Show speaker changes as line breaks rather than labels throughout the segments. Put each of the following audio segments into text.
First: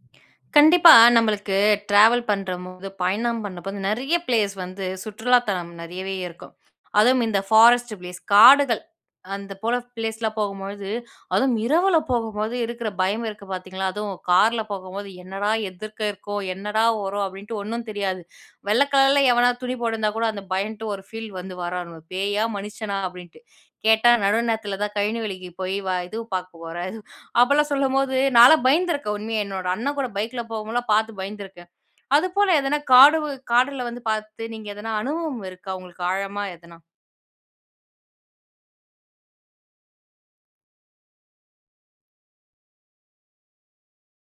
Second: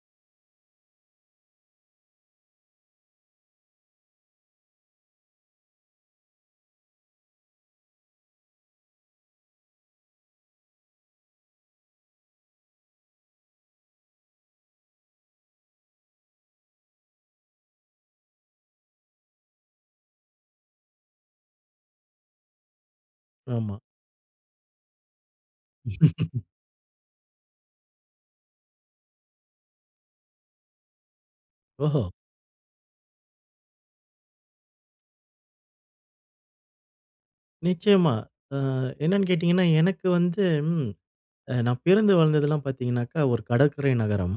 கண்டிப்பா, நம்மளுக்கு ட்ராவல் பண்றம்போது பயணம் பண்ணும்போது வந்து, நிறைய பிளேஸ் வந்து சுற்றுலா தலம் நிறையவே இருக்கும், அதுவும் இந்த ஃபாரஸ்ட் பிளேஸ் காடுகள் அந்த போல பிளேஸ்லாம் போகும்பொழுது, அதுவும் இரவில போகும்போது, இருக்கிற பயம் இருக்கு பார்த்தீங்களா, அதுவும் காரில போகும்போது, "என்னடா! எதிர்க்க இருக்கோ? என்னடா வரும்?" அப்படின்ட்டு ஒண்ணும் தெரியாது, வெள்ளை கலரில எவனாது துணி போட்டுருந்தா கூட, அந்த பயந்துட்டு, ஒரு ஃபீல் வந்து, வாரானுவ பேயா? மனுஷனா? அப்படின்ட்டு.
ஆமா.
கேட்டா நடு நேரத்தில தான் கழனி வேலைக்கு போய் வா இதுவும் பார்க்க போற, அப்போலாம் சொல்லும்போது, நான்லாம் பயந்துருக்கேன், உண்மையா. என்னோடய அண்ணன் கூட பைக்கில போகும்போதுலாம் பார்த்து பயந்துருக்கேன்,
ஓஹோ!
அதுபோல எதனா காடுகள் காடுல வந்து பார்த்து நீங்க எதனா அனுபவம் இருக்கா உங்களுக்கு, ஆழமா எதனா?
நிச்சயமா, ஆ என்னன்னு கேட்டிங்கன்னா, எனக்கு வந்து ம் ஆ நான் பிறந்து வாழ்ந்ததுலாம் பார்த்தீங்கனாக்கா, ஒரு கடற்கரை நகரம்,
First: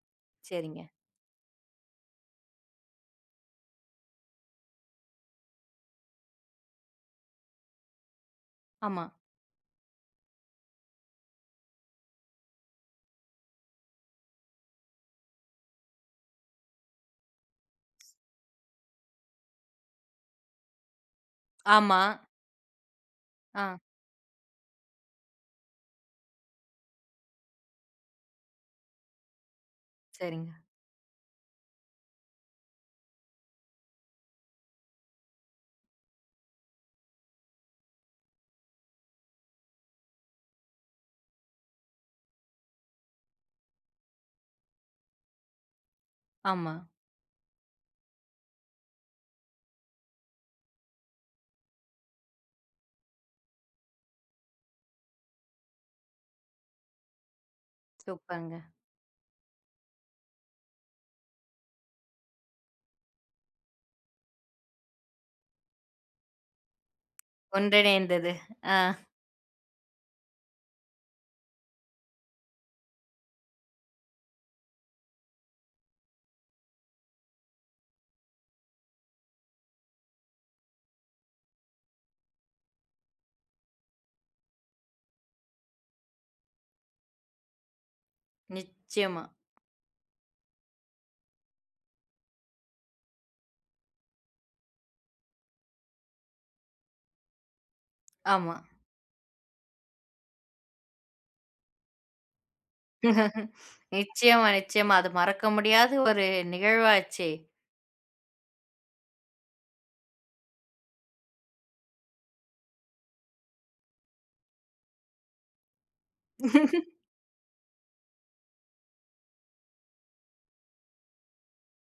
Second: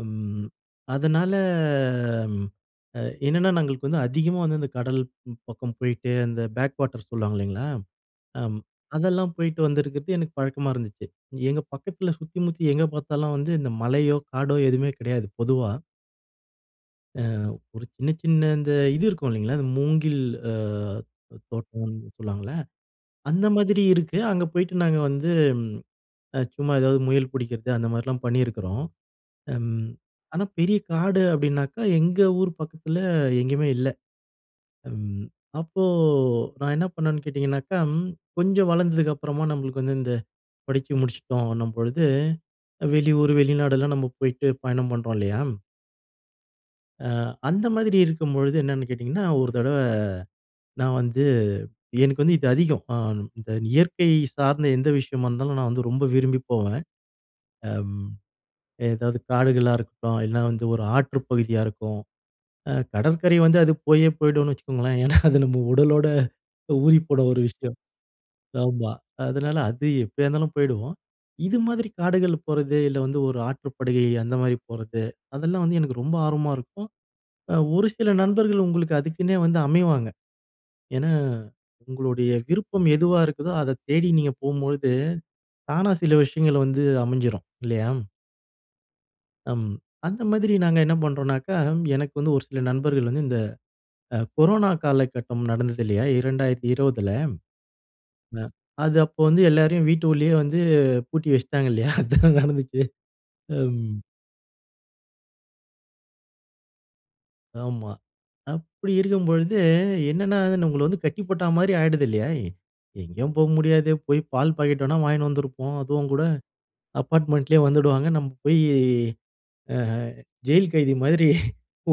அம்
சரிங்க.
அதனால என்னென்னா நா எங்களுக்கு வந்து அதிகமா வந்து இந்த கடல் ம் பக்கம் போயிட்டு அந்த பேக் வாட்டர் சொல்லுவாங்க, இல்லைங்களா. அம்
ஆமா.
அதெல்லாம் போய்ட்டு வந்திருக்கிறது, எனக்கு பழக்கமா இருந்துச்சு, எங்க பக்கத்தில சுத்தி, முத்தி எங்க பார்த்தாலும் வந்து இந்த மலையோ, காடோ, எதுவுமே கிடையாது, பொதுவா. அ. ஒரு சின்ன, சின்ன இந்த இது இருக்கும் இல்லைங்களா? அந்த மூங்கில் அ தோ
ஆமா.
தோட்டம்னு சொல்லுவாங்கல்ல, அந்த
ஆ.
மாதிரி இருக்கு. அங்க போய்ட்டு நாங்க வந்து, சும்மா ஏதாவது முயல் புடிக்கிறது அந்த மாரிலாம் பண்ணியிருக்கிறோம். ம். ஆனா,
சரிங்க.
பெரிய காடு அப்படினாக்க எங்க ஊர் பக்கத்தில எங்கயுமே இல்ல. ம். அப்போ, நான் என்ன பண்ணுனேனு கேட்டிங்கனாக்க கொஞ்சம் வளந்ததுக்கு அப்புறமா நம்மளுக்கு வந்து இந்த படிச்சி முடிச்சிட்டோம்ன்னும் பொழுது வெளியூர் வெளிநாடு எல்லாம் நம்ம போயிட்டு பயணம் பண்றோம் இல்லையா?
ஆமா.
அ. அந்த மாதிரி இருக்கும்பொழுது என்னென்னு கேட்டீங்கன்னா, ஒரு தடவ நான் வந்து எனக்கு வந்து இது அதிகம். அம். இந்த இயற்கை சார்ந்த எந்த விஷயமா இருந்தாலும் நான் வந்து ரொம்ப விரும்பி போவேன். அ.
சூப்பர்ங்க.
ஏதாவது காடுகளா இருக்கட்டும், இல்லைனா வந்து ஒரு ஆற்றுப் பகுதியா இருக்கும். அ கடற்கரை வந்து அது போயே போய்டும்னு வச்சுக்கோங்களே. ஏன்னா, அது நம் உடலோட ஊறிப்போன ஒரு விஷயம்.
ஒன்றிணைந்தது. ஆ.
ஆமா அதனால அது எப்டியா இருந்தாலும் போய்டுவோம். இது மாதிரி காடுகள் போறது இல்ல வந்து ஒரு ஆற்றுப்படுகை, அந்த மாரி போறது அதெல்லாம் வந்து எனக்கு ரொம்ப ஆர்வமா இருக்கும். ஒரு சில நண்பர்கள் உங்களுக்கு அதுக்குன்னே வந்து அமைவாங்க. ஏன்னா, உங்களுடைய விருப்பம் எதுவா இருக்குதோ அத தேடி நீங்க போம்போது தானா சில விஷயங்கள் வந்து அமைஞ்சிரும். இல்லையா?
நிச்சயமா.
ம். அந்த மாதிரி நாங்க என்ன பண்றோன்னாக்கா, எனக்கு வந்து ஒரு சில நண்பர்கள் வந்து இந்த அ கொரோனா காலகட்டம் நடந்தது இல்லையா? 2020ல. அ.
ஆமா.
அது அப்போ வந்து எல்லோரையும் வீட்டுக்குள்ளேயே வந்து பூட்டி வச்சுட்டாங்க இல்லையா? அதானே நடந்துச்சு ம்.
நிச்சயமா, நிச்சயமா. அது மறக்க முடியாத ஒரு நிகழ்வாச்சே.
ஆமா அப்டி இருக்கும்பொழுது, என்னன்னா அது நம்மள வந்து கட்டி போட்டா மாதிரி ஆயிடுது இல்லயா? எங்கேயும் போக முடியாது. போய் பால் பாக்கெட் வேணா வாங்கினு வந்துருப்போம். அதுவும் கூட, அப்பார்ட்மெண்ட்லயே வந்துடுவாங்க. நம்ம போய் அ ஜெயில் கைதி மாதிரி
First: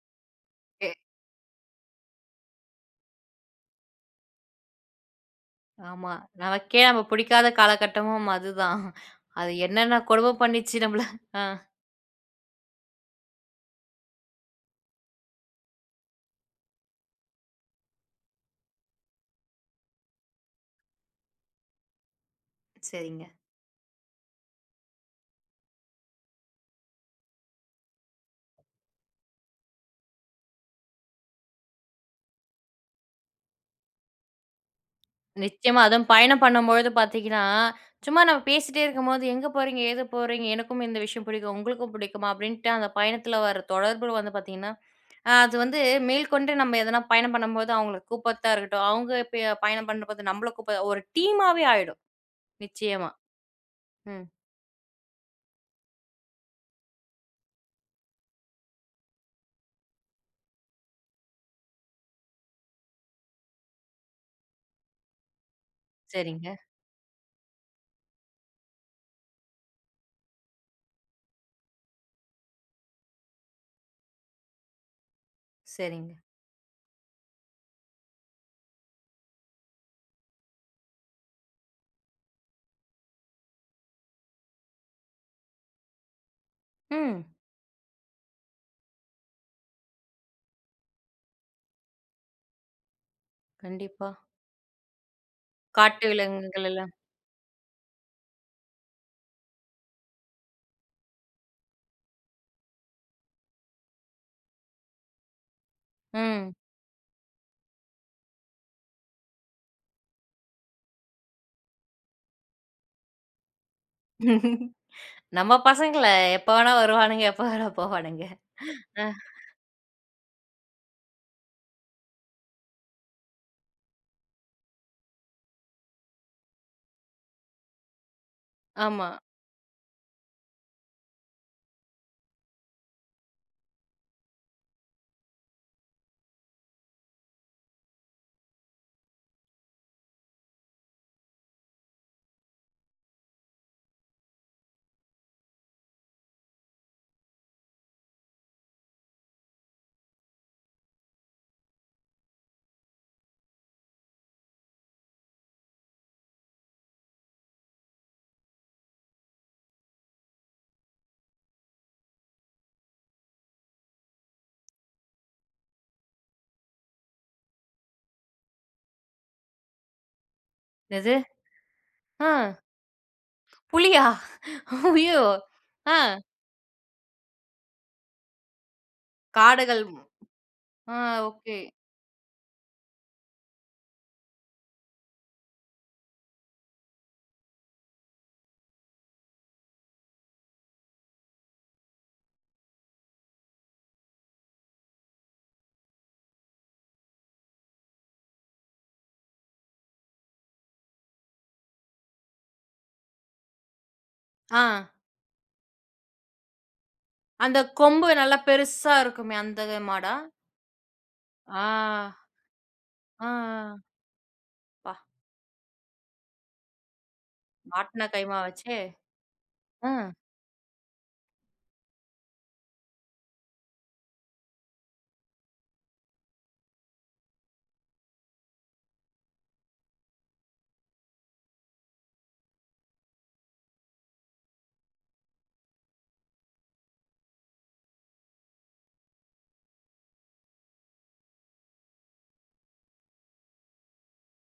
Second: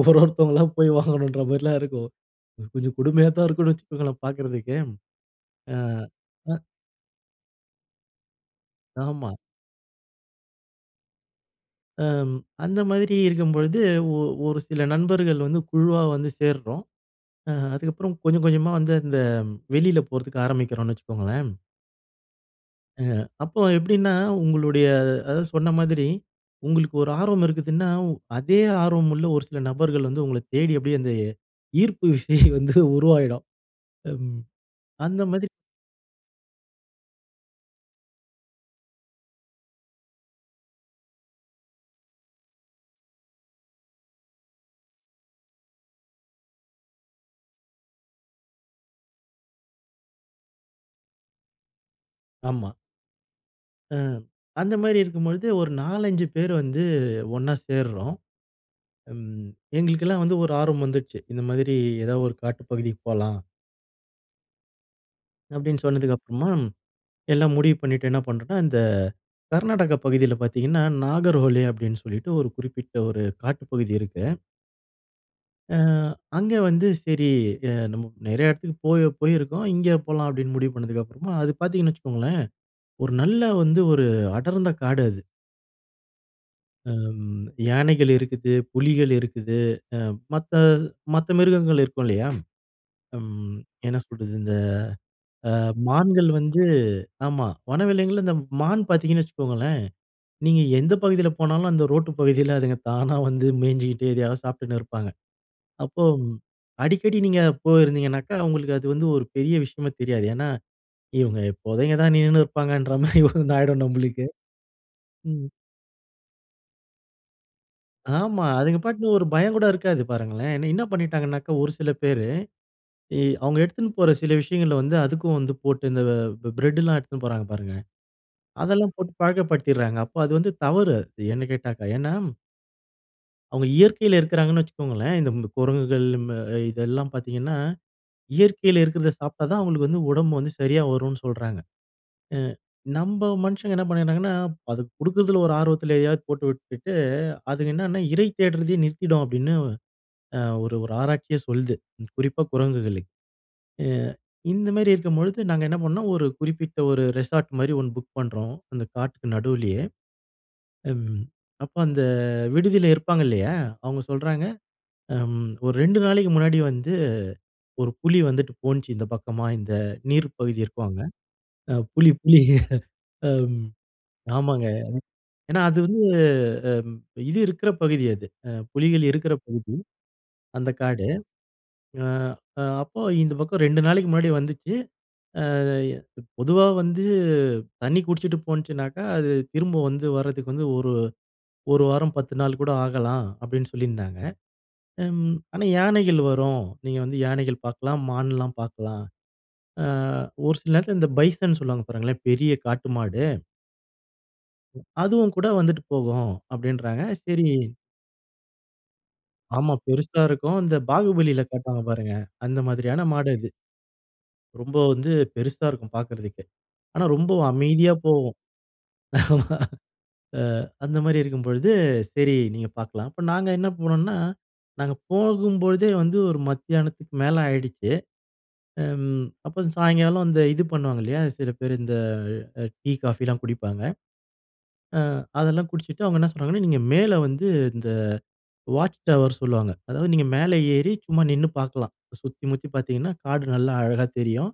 ஒரு ஒருத்தவங்களா, போய்
ஓகே.
வாங்கணுன்ற மாதிரிலாம் இருக்கும். கொஞ்சம் கொடுமையா தான் இருக்குனு வச்சுக்கோங்களேன் பார்க்குறதுக்கு.
ஆமா நமக்கே நம்ம புடிக்காத காலகட்டமும் அதுதான்.
ஆமா.
அது என்னென்ன கொடுமை பண்ணுச்சு நம்மள அ.
ம் அந்த மாதிரி இருக்கும்பொழுது, ஓ ஒரு சில நண்பர்கள் வந்து குழுவா வந்து சேர்றோம், அ அதுக்கப்புறம் கொஞ்சம் கொஞ்சமா வந்து அந்த வெளியில போறதுக்கு ஆரம்பிக்கிறோன்னு வச்சுக்கோங்களேன். ஆ
சரிங்க.
அப்போ எப்டின்னா உங்களுடைய, அதாவது சொன்ன மாதிரி உங்களுக்கு ஒரு ஆர்வம் இருக்குதுன்னா, அதே ஆர்வம் உள்ள ஒரு சில நபர்கள் வந்து, உங்கள தேடி அப்டியே அந்த ஈர்ப்பு விசை வந்து உருவாகிடும். அம். அந்த மாதிரி
நிச்சயமா அதுவும் பயணம் பண்ணும்பொழுது பார்த்தீங்கன்னா, சும்மா நம்ம பேசிகிட்டே இருக்கும்போது, எங்கே போறீங்க? ஏது போறீங்க? எனக்கும் இந்த விஷயம் புடிக்கும் உங்களுக்கும் புடிக்குமா? அப்டின்ட்டு அந்த பயணத்ல வர்ற தொடர்பு வந்து பார்த்தீங்கன்னா, அது வந்து மேல்கொண்டு நம்ம எதனா பயணம் பண்ணும்போது, அவங்களுக்கு கூப்ட்றத்தா இருக்கட்டும், அவங்க இப்ப பயணம் பண்ணும்போது நம்மள கூப்ப ஒரு டீமாவே ஆகிடும்.
ஆமா.
நிச்சயமா.
ஆ.
ம்.
அந்த மாதிரி இருக்கும் பொழுது, ஒரு 4-5 பேர் வந்து ஒண்ணா சேர்றோம். ம் எங்களுக்லாம் வந்து ஒரு ஆர்வம் வந்துருச்சு. இந்த மாதிரி ஏதாவது ஒரு காட்டு பகுதிக்கு போலாம். அப்படின்னு சொன்னதுக்கப்புறமா
சரிங்க.
எல்லாம் முடிவு பண்ணிட்டு என்ன பண்ணுறோம்ன்னா, இந்த கர்நாடகா பகுதியில பாத்தீங்கன்னா, நாகர்கோலி அப்படின்னு சொல்லிட்டு ஒரு குறிப்பிட்ட ஒரு காட்டுப்பகுதி இருக்கு. ஆ,
சரிங்க.
அங்கே வந்து சரி, நம்ம நெறைய இடத்துக்கு போயி போயிருக்கோம். இங்கே போலாம் அப்படின்னு முடிவு பண்ணுனதுக்கு அப்புறம் அது பாத்தீங்கன்னு வச்சுக்கோங்களேன், ஒரு நல்ல வந்து ஒரு அடர்ந்த காடு அது.
ம்.
அம், யானைகள் இருக்குது. புலிகள் இருக்குது. அ மத்த, மத்த மிருகங்கள் இருக்கும் இல்லையா, ம் என்ன
கண்டிப்பா.
சொல்றது இந்த அ
காட்டு
மான்கள் வந்து
விலங்குகளெல்லாம்.
ஆமா. வனவிலங்குல இந்த மான் பாத்தீங்கன்னு வச்சுக்கோங்களேன். நீங்க எந்த பகுதியில போனாலும் அந்த ரோட்டு பகுதியில அதுங்க தானா வந்து மேய்ஞ்சுகிட்டு, எதையாவது சாப்பிட்டுன்னு இருப்பாங்க. அப்போ ம்
ம்.
அடிக்கடி நீங்க போயிருந்திங்கனாக்கா, உங்களுக்கு அது வந்து ஒரு பெரிய விஷயமா தெரியாது. ஏன்னா இவங்க எப்போதும் இங்கன தான் நின்னுன்னு இருப்பாங்கன்ற மாதிரி ஒண்ணு ஆயிடும் நம்மளுக்கு. ம்.
நம்ம பசங்கள எப்ப வேணா வருவானுங்க, எப்போ வேணா போவானுங்க.
ஆமா. அவங்க பாட்டுக்கு ஒரு பயம் கூட இருக்காது பாருங்களேன். என்ன பண்ணிட்டாங்கன்னாக்கா, ஒரு சில பேரு அவுங்க எடுத்துட்டு போற சில விஷயங்கள வந்து அதுக்கும் வந்து போட்டு, இந்த வ பிரெட் எல்லாம் எடுத்துட்டு போறாங்க பாருங்க. அதெல்லாம்
ஆமா.
போட்டு பழக்கப்படுத்திடுறாங்க. அப்போ அது வந்து தவறு என்ன கேட்டாக்க. ஏன்னா. அவங்க இயற்கையில இருக்கிறாங்கன்னு வச்சுக்கோங்களேன், இந்த குரங்குகள் அ இதெல்லாம் பார்த்தீங்கன்னா, இயற்கையில இருக்கிறதை சாப்பிட்டா தான் அவங்களுக்கு வந்து உடம்பு வந்து சரியா வரும்னு சொல்றாங்க, அ நம்ம மனுஷங்க என்ன பண்ணறாங்கன்னா, அது குடுக்குறதில ஒரு ஆர்வத்தில எதையாவது போட்டு விட்டுட்டு, அதுங்க என்னன்னா இறை தேடுறதையே நிறுத்திடும் அப்படின்னு, அ ஒரு ஒரு ஆராய்ச்சியே சொல்லுது, குறிப்பா குரங்குகளுக்கு, அ இந்த மாரி இருக்கும்பொழுது நாங்க என்ன பண்ணோ ஒரு குறிப்பிட்ட ஒரு ரெசார்ட் மாரி ஒண்ணு புக் பண்றோம், அந்த காட்டுக்கு நடுவுலேயே, அ அப்போ அந்த, விடுதியில இருப்பாங்க இல்லையா, அவங்க சொல்றாங்க, அம் ஒரு 2 நாளைக்கு முன்னாடி வந்து, ஒரு புலி வந்துட்டு போனுச்சு இந்த பக்கமா, இந்த நீர் பகுதி இருக்கும்ல,
என்னது
அ புலி
ஆ.
புலி அம்
புலியா?
ஆமாங்க
ஐயோ
ஏன்னா, அது
ஆ.
வந்து இது இருக்கிற பகுதி அது, புலிகள் இருக்கிற பகுதி,
காடுகள்,
அந்த
ஆ
காடு,
ஓகே.
ஆ அ அப்போ இந்த பக்கம் 2 நாளைக்கு முன்னாடி வந்துச்சு, ஆ பொதுவா வந்து, தண்ணி குடிச்சுட்டு போனுச்சுனாக்கா, அது திரும்ப வந்து வரதுக்கு வந்து ஒரு 1 வாரம் 10 நாள் கூட ஆகலாம் அப்படின்னு சொல்லியிருந்தாங்க, அம் ஆனா யானைகள் வரும், நீங்க வந்து யானைகள் பார்க்கலாம், மான்லாம் பார்க்கலாம், ஆ ஒரு சில நேரத்தில இந்த பைசன் சொல்லுவாங்க பாருங்களேன் பெரிய காட்டு மாடு.
ஆ.
அதுவும் கூட வந்துட்டு போகும் அப்டின்றாங்க. சரி.
அந்த கொம்பு நல்லா பெருசா இருக்குமே அந்த
ஆமா
மாடா?
பெருசா இருக்கும். இந்த பாகுபலியில
ஆ.
காட்டுவாங்க பாருங்க. அந்த மாதிரியான
அ,
மாடு அது.
ஆ.
ரொம்ப
ப்பா!
வந்து பெருசா இருக்கும் பார்க்கறதுக்கு. ஆனா ரொம்ப அமைதியா
மாட்டினா
போகும்.
கைமாவாச்சே.
அ
ஆ.
அந்த மாதிரி இருக்கும்பொழுது, சரி நீங்க பார்க்கலாம். அப்போ நாங்க என்ன போனோம்னா நாங்க போகும்போழுதே வந்து, ஒரு மத்தியானத்துக்கு மேலே ஆயிடுச்சு. அ அப்புறம் சாயங்காலம் அந்த இது பண்ணுவாங்க இல்லையா, சில பேரு அ இந்த டீ, காஃபிலாம் குடிப்பாங்க. அ அதெல்லாம் குடிச்சுட்டு அவங்க என்ன சொல்றாங்கன்னா, நீங்க மேலே வந்து இந்த வாட்ச் டவர் சொல்லுவாங்க. அதாவது, நீங்க மேல ஏறி சும்மா நின்னு பார்க்கலாம். சுத்தி முத்தி பார்த்திங்கன்னா காடு நல்லா அழகா தெரியும்.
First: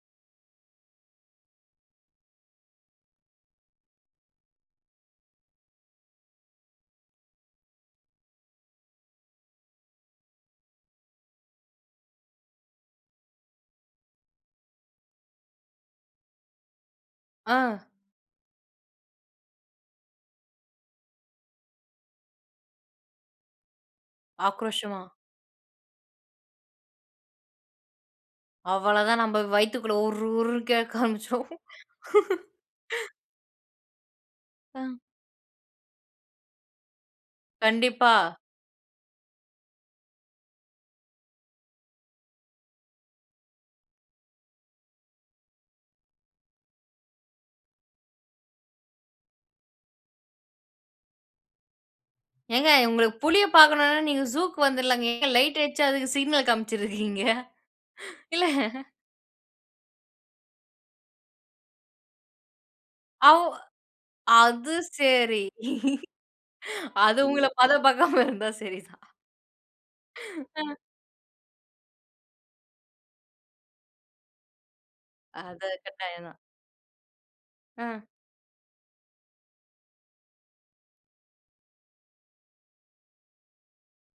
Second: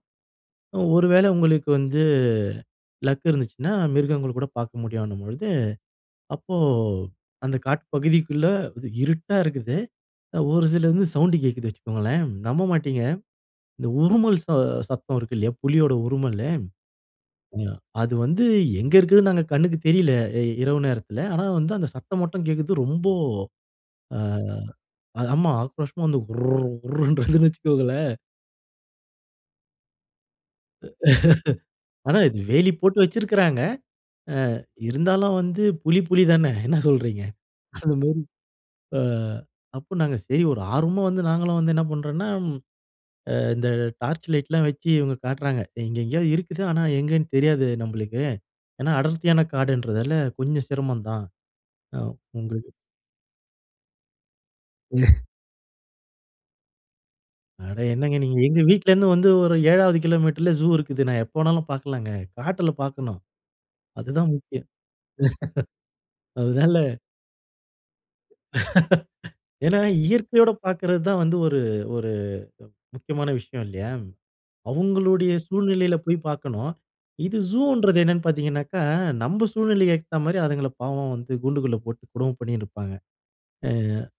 ஒரு வேளை உங்களுக்கு வந்து லக் இருந்துச்சுன்னா, மிருகங்கள் கூட பார்க்க முடியும்ன்னும்பொழுது. அப்போ, அந்த காட்டு பகுதிக்குள்ளே இருட்டா இருக்குது. ஒரு சில வந்து சவுண்டு கேட்குது வச்சுக்கோங்களேன். நம்ப மாட்டங்க இந்த உறுமல் ச சத்தம் இருக்கு இல்லையா, புலியோட உறுமல்லு. ஆ
ஆ.
அது வந்து எங்க இருக்குதுன்னு நாங்க கண்ணுக்கு தெரியல இரவு நேரத்துல. ஆனா வந்து, அந்த சத்தம் மட்டும் கேட்குது. ரொம்போ அ
ஆக்ரோஷமா?
ஆமா ஆக்ரோஷமா வந்து "உர்ர் உர்ர்றது" வச்சுக்கோங்களேன்.
அவ்வளவு தான், நம்ம வயித்துக்குள்ள உர், உர்ன்னு கேட்க ஆரம்பிச்சுரும்.
ஆனா இது வேலி போட்டு வச்சிருக்கிறாங்க. அ,
அ.
இருந்தாலும் வந்து புலி, புலி தான, என்ன சொல்றீங்க?
கண்டிப்பா.
அதுமாரி அ, அப்ப நாங்க சரி ஒரு ஆர்வமா வந்து நாங்களும் வந்து என்ன பண்றோன்னா, அ, இந்த டார்ச் லைட்லா வச்சு இவங்க காட்டுறாங்க. இங்க எங்கயோ இருக்குது. ஆனா எங்கேன்னு தெரியாது நம்மளுக்கு ஏன்னா அடர்த்தியான காடுன்றதால, கொஞ்சம் சிரமந்தான் அ, உங்க
ஏங்க உங்களுக்கு புலிய பாக்கணுனா, நீங்க ஜூக்கு வந்துரலாங்க. ஏங்க லைட் அடிச்சு அதுக்கு சிக்னல் காமிச்சுட்டு இருக்கீங்க?
அட என்னங்க நீங்க?
இல்ல.
எங்க வீட்ல இருந்து வந்து ஒரு ஏழாவது கிலோமீட்டர்ல ஜூ இருக்குது. எப்ப வேணாலும் பாக்கலாங்க. காட்டுல பாக்கணும்.
அவ்
அதுதான் முக்கியம்.
அது சரி
அதனால
அது உங்கள பதம் பாக்காம இருந்தா சரி தான்.
ஏனா இயற்கையோட
அ.
பாக்குறது தான் வந்து, ஒரு ஒரு முக்கியமான விஷயம் இல்லையா? அவங்களுடைய
அத
சூழ்நிலையில போய்
கட்டாயந்தான்.
பாக்கணும். இது ஜூன்றது
அ.
என்னனு பார்த்தீங்கனா, நம்ம சூழ்நிலைக்கு ஏத்த மாரி அதுங்கள பாவம் வந்து கூண்டுக்குள்ள போட்டு கொடும பண்ணிட்டு இருப்பாங்க. அ,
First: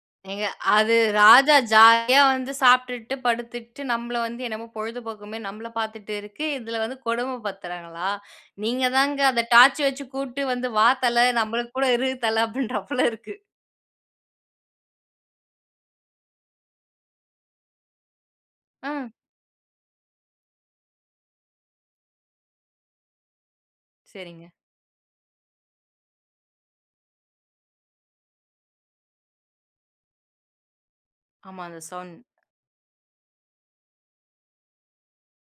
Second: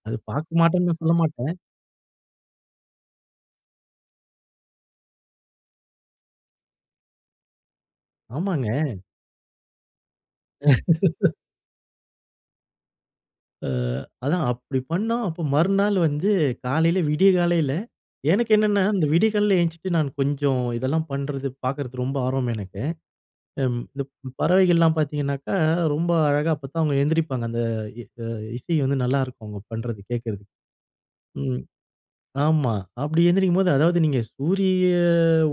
அது
ஏங்க
பாக்கமாட்டேனு
அது
நான் சொல்லமாட்டேன்.
ராஜா ஜாலியா வந்து சாப்ட்டுட்டு, படுத்துட்டு நம்மள வந்து என்னமோ பொழுதுபோகுமேனு நம்மள பாத்துட்டு இருக்கு. இதுல வந்து கொடும படுத்துறாங்களா?
ஆமாங்க.
நீங்க தாங்க அத டார்ச் வச்சு கூப்பிட்டு வந்து, "வா தல! நம்மள கூட இரு தல" அப்படின்றார் போல இருக்கு.
அ, அதான் அப்டி பண்ணா அப்ப மறுநாள் வந்து காலையில விடியகாலையில எனக்கு என்னென்னா, இந்த
ம்.
விடியகாலைல எழுந்திட்டு நான் கொஞ்சம் இதெல்லா பண்றது, பார்க்குறது ரொம்ப ஆர்வம் எனக்கு. அம் ப்
சரிங்க.
பறவைகள்லாம் பாத்தீங்கனால், ரொம்ப அழகா அப்பத்தான் அவங்க எந்திரிப்பாங்க. அந்த இ அ, இசை வந்து நல்லாருக்கும், அவங்க பண்றது, கேட்கறது. ம்.
ஆமா அந்த சௌண்ட்.
ஆமா, அப்படி எந்திரிக்கும்போது அதாவது, நீங்க சூரிய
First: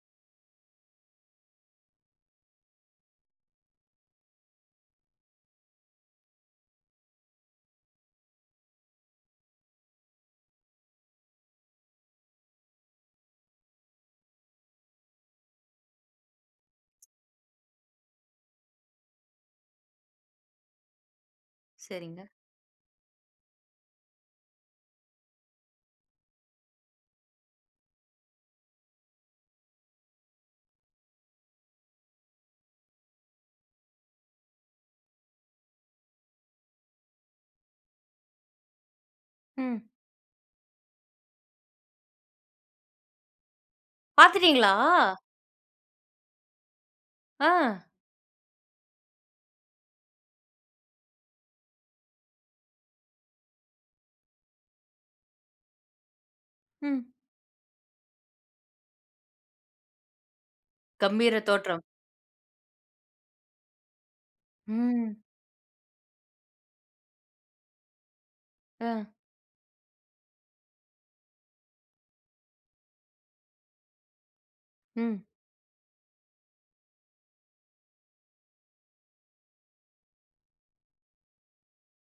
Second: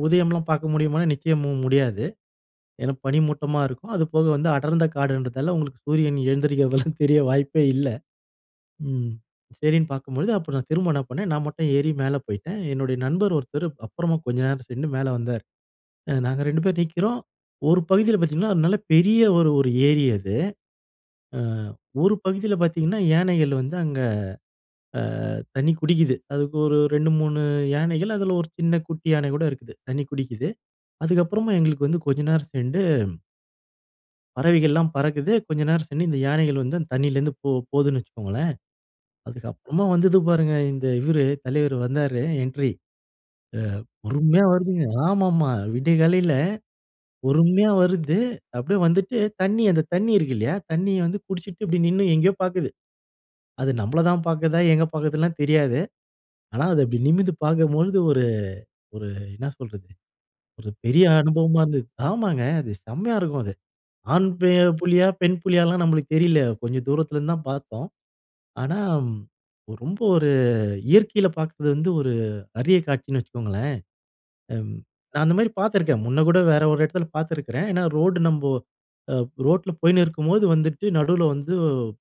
உதயம்லாம் பார்க்க முடியுமானா நிச்சயம் மு முடியாது. ஏனா, பனிமூட்டமா இருக்கும். அதுபோக வந்து அடர்ந்த காடுன்றதால உங்களுக்கு சூரியன் எழுந்திரிக்கிறதெல்லாம் தெரிய வாய்ப்பே இல்ல. ம். சரின்னு பாக்கும்பொழுது அப்றம் நான் திரும்ப என்ன பண்ணேன், நான் மட்டும் ஏறி மேல போய்ட்டேன். என்னுடைய நண்பர் ஒருத்தர் அப்பறமா கொஞ்சம் நேரம் சென்று மேல வந்தார். அ, நாங்க 2 பேர் நிக்குறோம். ஒரு பகுதியில பாத்தீங்கன்னா, அது நல்ல பெரிய ஒரு, ஒரு ஏரி அது. அ, ஒரு
சரிங்க.
பகுதியில பாத்தீங்கன்னா யானைகள் வந்து அங்க அ, தண்ணி குடிக்குது. அதுக்கு ஒரு 2, 3 யானைகள் அதுல ஒரு சின்ன குட்டி யானை கூட இருக்கு, தண்ணி குடிக்குது. அதுக்கப்றமும் எங்களுக்கு வந்து கொஞ்ச நேரம் சென்று பறவைகள்லாம் பறக்குது. கொஞ்ச நேரம் சென்று இந்த யானைகள் வந்து அந் தண்ணீலருந்து போ போதுன் வச்சுக்கோங்களேன். அதுக்கு
ம்.
அப்புறமா வந்தது பாருங்க இந்த இவரு தலைவரு வந்தாரு. என்ட்ரி. அ பொறுமையா
பாத்துட்டீங்களா?
வருதுங்க! ஆமாமா, விடியகாலைல, பொறுமையா
ஆ.
வருது அப்டியே வந்துட்டு தண்ணி அந்த தண்ணி இருக்கு இல்லையா, தண்ணிய வந்து குடிச்சுட்டு இப்டி நின்னு, எங்கயோ பாக்குது. அது நம்பள தான் பாக்குதா? எங்க பாக்குதுலாம் தெரியாது. ஆனா, அதை அப்டி
ம்.
நிமிந்து பாக்கம்பொழுது ஒரு ஒரு என்ன சொல்றது? ஒரு பெரிய
கம்பீர
அனுபவமா
தோற்றம்.
இருந்தது. ஆமாங்க! அது செம்மையா இருக்கும் அது. ஆண் பெ புலியா?
ம்.
பெண் புலியாலாம் நம்பளுக்கு தெரியுல. கொஞ்சம் தூரத்துலருந்து தான் பாத்தோம். ஆனா,
ஆ.
ம் ரொம்ப ஒரு இயற்கையில பாக்கிறது வந்து, ஒரு அறிய காட்சின்னு வச்சுக்கோங்களேன். அம்
ம்.
நான் அந்த மாரி பாத்துருக்கேன். முன்ன கூட வேற ஒரு எடத்ல பாத்திருக்கிறேன். ஏன்னா, ரோடு நம்போ, அ ரோட்ல போயின்னு இருக்கும்போது வந்துட்டு நடுவுல வந்து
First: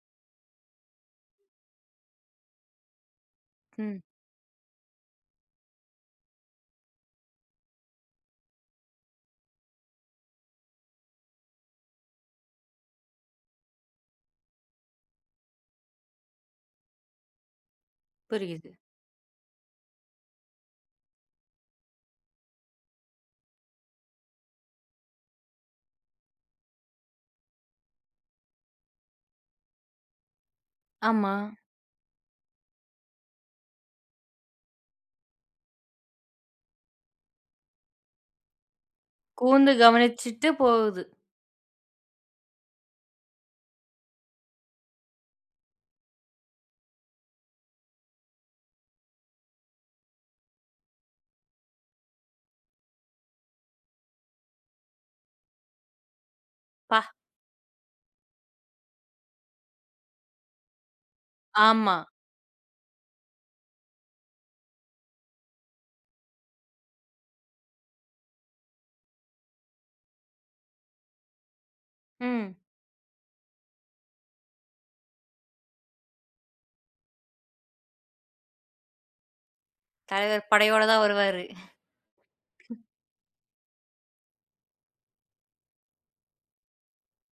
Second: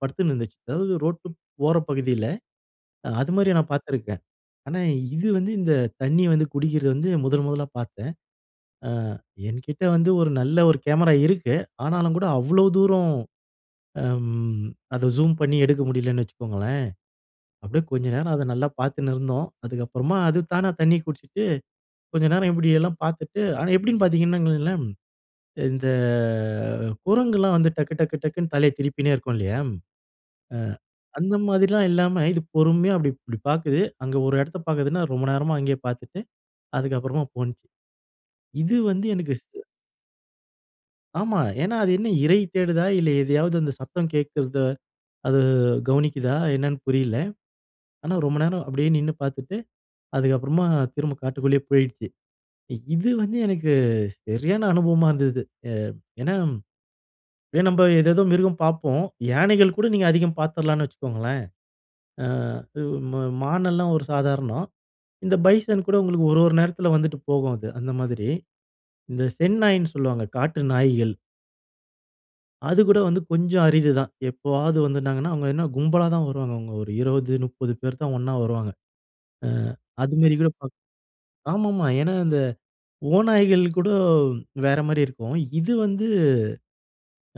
படுத்துன்னு இருந்துச்சு. அதாவது ரோட்டுப் போற பகுதியில அது மாரி நான்
ம்.
பாத்துருக்கேன். ஆனா, இது வந்து இந்த தண்ணி வந்து குடிக்கிறது வந்து முதல் முதலா பாத்தேன். அ என்கிட்டே வந்து ஒரு நல்ல ஒரு கேமரா இருக்கு. ஆனாலும் கூட அவ்ளோ தூரம் அம் அத ஜூம் பண்ணி எடுக்க முடியலன்னு வச்சுக்கோங்களேன். அப்டியே கொஞ்ச நேரம் அத நல்லா
புரியுது.
பாத்துன்னு இருந்தோம். அதுக்கப்புறமா அது தானா தண்ணி குட்ச்சுட்டு, கொஞ்சம் நேரம் இப்டியெல்லாம் பாத்துட்டு ஆனா எப்படின்னு பாத்தீங்கன்னா இங்கெலாம் இந்த குரங்குலாம் வந்து டக்கு டக்கு டக்குன்னு தலைய திருப்பினே இருக்கும் இல்லையா, அ
ஆமா.
அந்த மாதிரிலாம் இல்லாம இது பொறுமையா, அப்டி, இப்டி பாக்குது. அங்க ஒரு எடத்த பாக்குதுனா ரொம்ப நேரமா அங்கயே பாத்துட்டு, அதுக்கப்புறமா போனுச்சு. இது வந்து எனக்கு ஸ்
கூர்ந்து கவனிச்சுட்டு போகுது.
ஆமா. ஏன்னா, அது என்ன இறை தேடுதா? இல்ல எதையாவது அந்த சத்தம் கேக்கிறத அது கவனிக்குதா? என்னான்னு புரியல! ஆனா ரொம்ப நேரம், அப்டியே நின்னு பாத்துட்டு, அதுக்கப்புறமா திரும்ப காட்டுக்குள்ளயே போயிட்ச்சு. இது வந்து எனக்கு சரியான அனுபவமா இருந்தது. ஏ ஏன்னா,
பா!
அப்டியே நம்ப ஏதேதோ மிருகம் பாப்போம். யானைகள் கூட நீங்க அதிகம் பாத்துடலாம்ன்னு வச்சுக்கோங்களேன்.
ஆமா.
ஆ உ மா மான் எல்லாம் ஒரு சாதாரணம். இந்த பைசன் கூட உங்களுக்கு ஒரு ஒரு நேரத்தில வந்துட்டு போகும் அது. அந்த மாதிரி இந்த செந்நாய்ன்னு சொல்லுவாங்க. காட்டு நாய்கள்.
ம்.
அது கூட வந்து கொஞ்சம் அரிது தான். எப்போவது வந்துட்டாங்கன்னா அவங்க என்ன கும்பலா தான் வருவாங்க. அவங்க ஒரு 20 30 பேர்தான் ஒண்ணா வருவாங்க. ஆ அது மாரி
தலைவர்
கூட
படையோட தான் வருவாரு.
ஆமாமா. ஏனா, இந்த ஓநாய்கள் கூட வேற மாரி இருக்கும். இது வந்து.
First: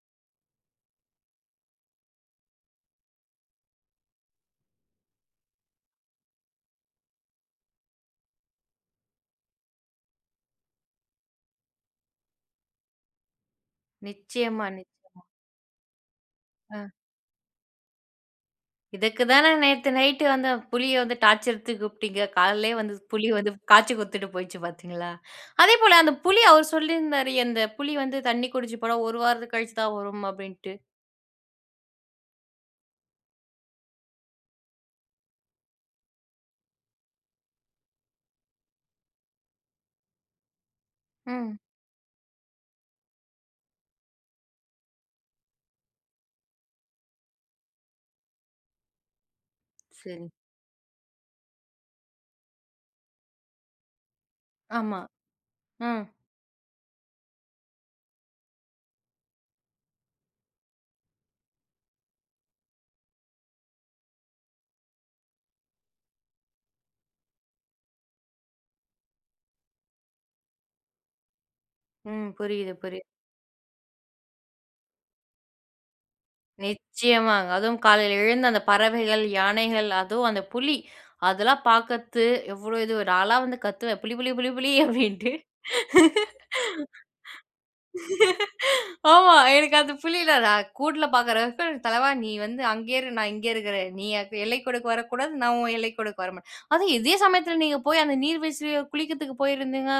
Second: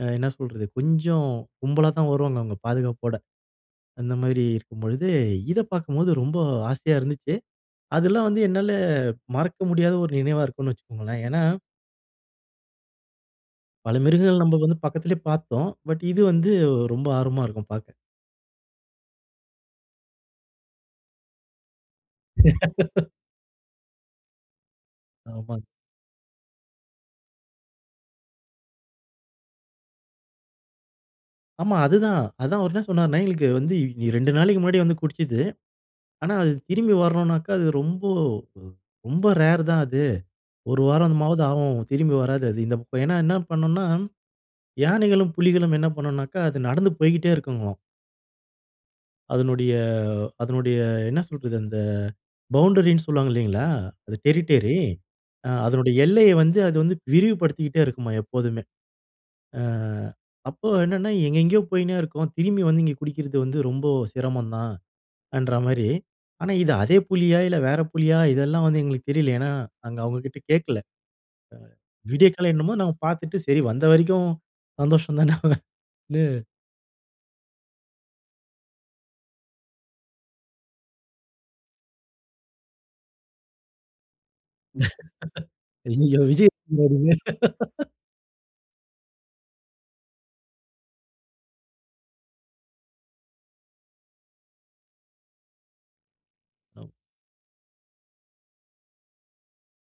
ஆ என்ன சொல்றது கொஞ்சம் கும்பலா தான் வருவாங்க அவங்க பாதுகாப்போட. அந்த மாரி இருக்கும்பொழுது இத பார்க்கும்போது ரொம்ப ஆசையா இருந்துச்சி. அதெல்லாம் வந்து என்னால மறக்க முடியாத ஒரு நினைவா இருக்கும்னு வச்சுக்கோங்களேன். ஏனா பல மிருகங்கள் நம்ம
நிச்சயமா,
வந்து பக்கத்திலேயே
நிச்ச
பார்த்தோம். பட் இது வந்து
ஆ.
ரொம்ப ஆர்வமா இருக்கும் பார்க்க.
இதுக்கு தான நேத்து நைட்டு அந்த புலிய வந்து டார்ச்சர் எடுத்து கூப்ட்டிங்க காலையிலேயே வந்து புலி வந்து காய்ச்சி குடுத்துட்டு போயிச்சு பார்த்தீங்களா.
ஆமாங்க.
அதேபோல அந்த புலி அவரு சொல்லியிருந்தாரு. அந்த புலி வந்து தண்ணி குடிச்சி போனா ஒரு வாரத்துக்கு கழிச்சி தான் வரும் அப்டின்ட்டு.
ஆமா. அதுதான். அதுதான் அவரு என்ன சொன்னார்னா? எங்களுக்கு வந்து 2 நாளைக்கு முன்னாடி வந்து குடிச்சுது. ஆனா, அது திரும்பி வரணுனாக்கா அது ரொம்ப, ரொம்ப ரேர் தான் அது. ஒரு வாரம்மாவது
ம்.
ஆகும். திரும்பி வராது. அது இந்த பக்கம். ஏனா, என்ன பண்ணும்னா யானைகளும், புலிகளும் என்ன பண்ணுனாக்கா அது நடந்து போய்ட்டே இருக்குங்களா. அதனுடைய,
சரி.
அதனுடைய என்ன சொல்றது, அந்த பவுண்டரினு சொல்வாங்க இல்லீங்களா? அது டெரிட்டரி,
ஆமா,
ஆங் அதனுடைய
ம்.
எல்லைய வந்து அது வந்து விரிவுபடுத்திக்கிட்டே இருக்குமாம் எப்போதுமே. ஆ அப்போ என்னன்னா எங்கெங்கேயோ போயின்னே இருக்கோம், திரும்பி வந்து இங்கே குடிக்கிறது வந்து ரொம்ப சிரமம் தான் என்ற மாரி, ஆனா இது அதே புலியா? இல்ல வேற புலியா? இதெல்லாம் வந்து எங்களுக்கு தெரியல ஏன்னா, அங்கே அவங்ககிட்ட கேட்கல, அ
ம்,
வீடியோ கால்
புரியுது,
என்னமோ நாங்க
புரியுது.
பாத்துட்டு, சரி வந்த வரைக்கும் சந்தோஷம் தானே, அப்பிடின்னு,
நிச்சயமாங்க, அதுவும் காலையில எழுந்து, அந்த பறவைகள், யானைகள், அதுவும் அந்த புலி, அதெல்லாம் பாக்கறது எவ்ளோ இது வரு. நாளா வந்து கத்துவேன் புலி, புலி, புலி, புலி அப்டின்ட்டு.
ஐயயோ! விஜய் கொண்டு வரிங்க.
ஆமா, எனக்கு அந்த புலி இல்ல, நான் கூண்டுல பாக்குறக்கு, தலைவா நீ வந்து அங்கேயே இரு, நான் இங்கே இருக்குறேன். நீ எல்லைக்கோடுக்கு வரக்கூடா, நான் உன் எல்லைக்கோடுக்கு வரமாட்டேன்,
ஆ.
அதுவும் இதே சமயத்துல நீங்க போய், அந்த நீர் வீழ்ச்சியை குளிக்கிறதுக்கு போயிருந்திங்க,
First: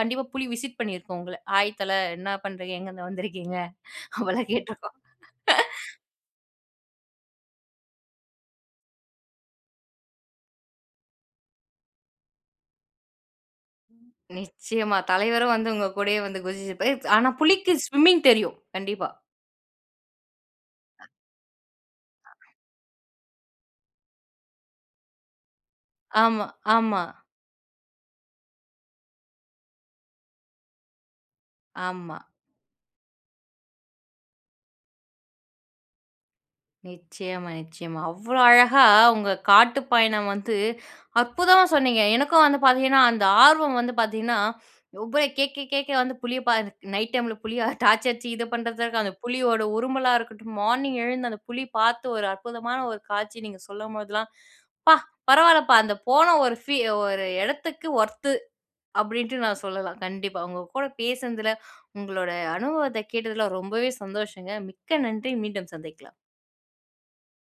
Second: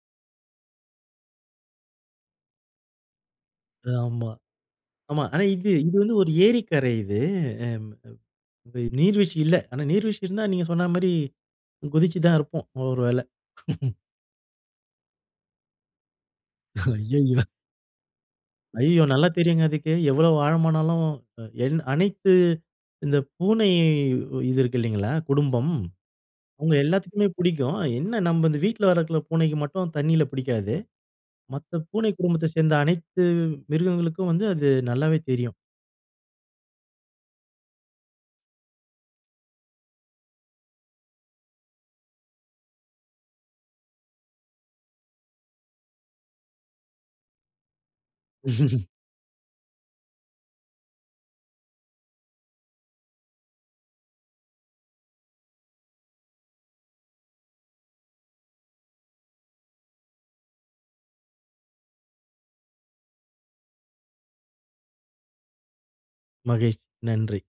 கண்டிப்பா புலி விசிட் பண்ணியிருக்கும் உங்கள, "ஹாய் தல, என்ன பண்ணுறீங்க? எங்கிருந்து வந்துருக்கீங்க?"
ஆமா,
அப்படிலாம் கேட்டுருக்கோம்.
ஆமா. ஆனா இது இது வந்து ஒரு ஏரிக்கரை இது, நீர்வீழ்ச்சி இல்ல. ஆனா நீர்வீழ்ச்சி இருந்தால், நீங்க சொன்ன மாரி, குதிச்சு தான் இருப்போம் ஒவ்வொரு வேளை.
நிச்சயமா, தலைவரும் வந்து உங்க கூடயே வந்து குதிச்சுப்பார். ஆனா
அய்யயோ!
புலிக்கு சுவிம்மிங் தெரியும்,
ஐய்யோ!
கண்டிப்பா.
நல்லா தெரியுங்க அதுக்கு, எவ்வளோ ஆழமானாலும் என் அனைத்து, இந்த பூனை இது இருக்கு இல்லைங்களா குடும்பம்,
ஆமா,
அவங்க
ஆமா.
எல்லாத்துக்குமே பிடிக்கும், என்ன நம்ம இந்த வீட்டில வளர்க்கிற பூனைக்கு மட்டும் தண்ணீல பிடிக்காது, மத்த பூனை
ஆமா.
குடும்பத்தை சேர்ந்த அனைத்து மிருகங்களுக்கும் வந்து, அது நல்லாவே தெரியும்.
நிச்சயமா, நிச்சயமா, அவ்வளோ அழகா உங்க காட்டுப் பயணம் வந்து, அற்புதமா சொன்னீங்க. எனக்கும் வந்து பாத்தீங்கன்னா, அந்த ஆர்வம் வந்து பாத்தீங்கன்னா, ஒவ்வ கேட்க கேட்க வந்து புலிய பா நைட் டைமில புலியா, டார்ச்சு அடிச்சு இது பண்ணுறது இருக்கு, அந்த புலியோட உருமலா இருக்கட்டும், மார்னிங் எழுந்து அந்த புலி பார்த்து ஒரு அற்புதமான ஒரு காட்சி நீங்க சொல்லும்போதெல்லாம், "பா! பரவாயில்லப்பா அந்த போன ஒரு ஃபீ ஒரு எடத்துக்கு ஒர்த்து" அப்படின்ட்டு நான் சொல்லலாம் கண்டிப்பா, உங்க கூட பேசினதுல, உங்களோட அனுபவத்தை கேட்டதுல, ரொம்பவே சந்தோஷங்க மிக்க நன்றி, மீண்டும் சந்திக்கலாம்.
மகிழ்ச்சி, நன்றி.